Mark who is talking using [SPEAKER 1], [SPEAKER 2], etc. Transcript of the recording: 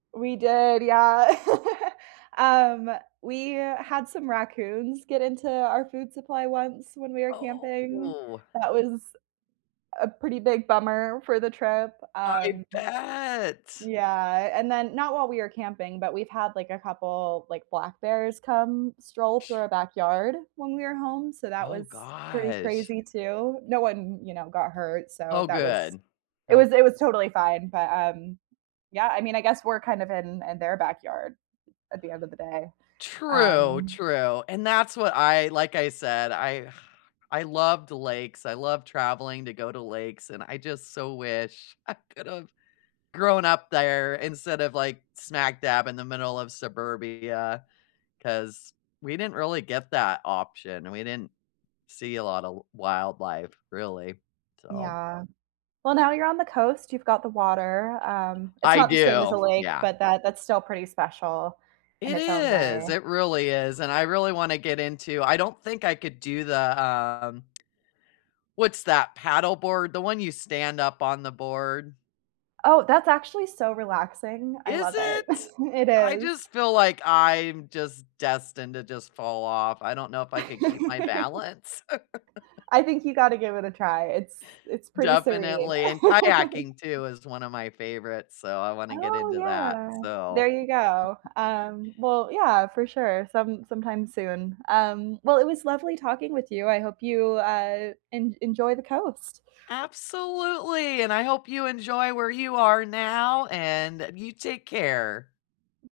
[SPEAKER 1] We did, yeah. Um, we had some raccoons get into our food supply once when we were camping.
[SPEAKER 2] Oh.
[SPEAKER 1] That was a pretty big bummer for the trip,
[SPEAKER 2] I
[SPEAKER 1] um
[SPEAKER 2] bet.
[SPEAKER 1] Yeah, and then not while we were camping, but we've had like a couple, like, black bears come stroll through our backyard when we were home, so that
[SPEAKER 2] Oh
[SPEAKER 1] was pretty
[SPEAKER 2] gosh.
[SPEAKER 1] crazy too. No one, you know, got hurt, so
[SPEAKER 2] Oh,
[SPEAKER 1] that was
[SPEAKER 2] good.
[SPEAKER 1] it was
[SPEAKER 2] Nope.
[SPEAKER 1] it was totally fine, but, um, yeah, I mean, I guess we're kind of in in their backyard at the end of the day,
[SPEAKER 2] True,
[SPEAKER 1] um
[SPEAKER 2] true, and that's what I like I said, I I loved lakes, I loved traveling to go to lakes, and I just so wish I could have grown up there instead of like smack dab in the middle of suburbia 'cause we didn't really get that option. We didn't see a lot of w wildlife, really. So
[SPEAKER 1] Yeah. Well, now you're on the coast, you've got the water, um, it's
[SPEAKER 2] I
[SPEAKER 1] not the same as a
[SPEAKER 2] do.
[SPEAKER 1] lake,
[SPEAKER 2] Yeah.
[SPEAKER 1] but that that's still pretty special in
[SPEAKER 2] It
[SPEAKER 1] its own
[SPEAKER 2] is.
[SPEAKER 1] way.
[SPEAKER 2] It really is, and I really wanna get into I don't think I could do the, um, what's that paddleboard? The one you stand up on the board.
[SPEAKER 1] Oh, that's actually so relaxing. I
[SPEAKER 2] Is
[SPEAKER 1] love
[SPEAKER 2] it?
[SPEAKER 1] it. It
[SPEAKER 2] I
[SPEAKER 1] is.
[SPEAKER 2] just feel like I'm just destined to just fall off. I don't know if I could keep my balance.
[SPEAKER 1] I think you gotta give it a try. It's it's pretty serene.
[SPEAKER 2] Definitely, and kayaking, too, is one of my favorites, so I wanna get
[SPEAKER 1] Oh,
[SPEAKER 2] into that.
[SPEAKER 1] yeah. There
[SPEAKER 2] So
[SPEAKER 1] you go. Um, well, yeah, for sure. Some sometime soon. Um, well, it was lovely talking with you, I hope you, uh, en enjoy the coast.
[SPEAKER 2] Absolutely, and I hope you enjoy where you are now, and you take care.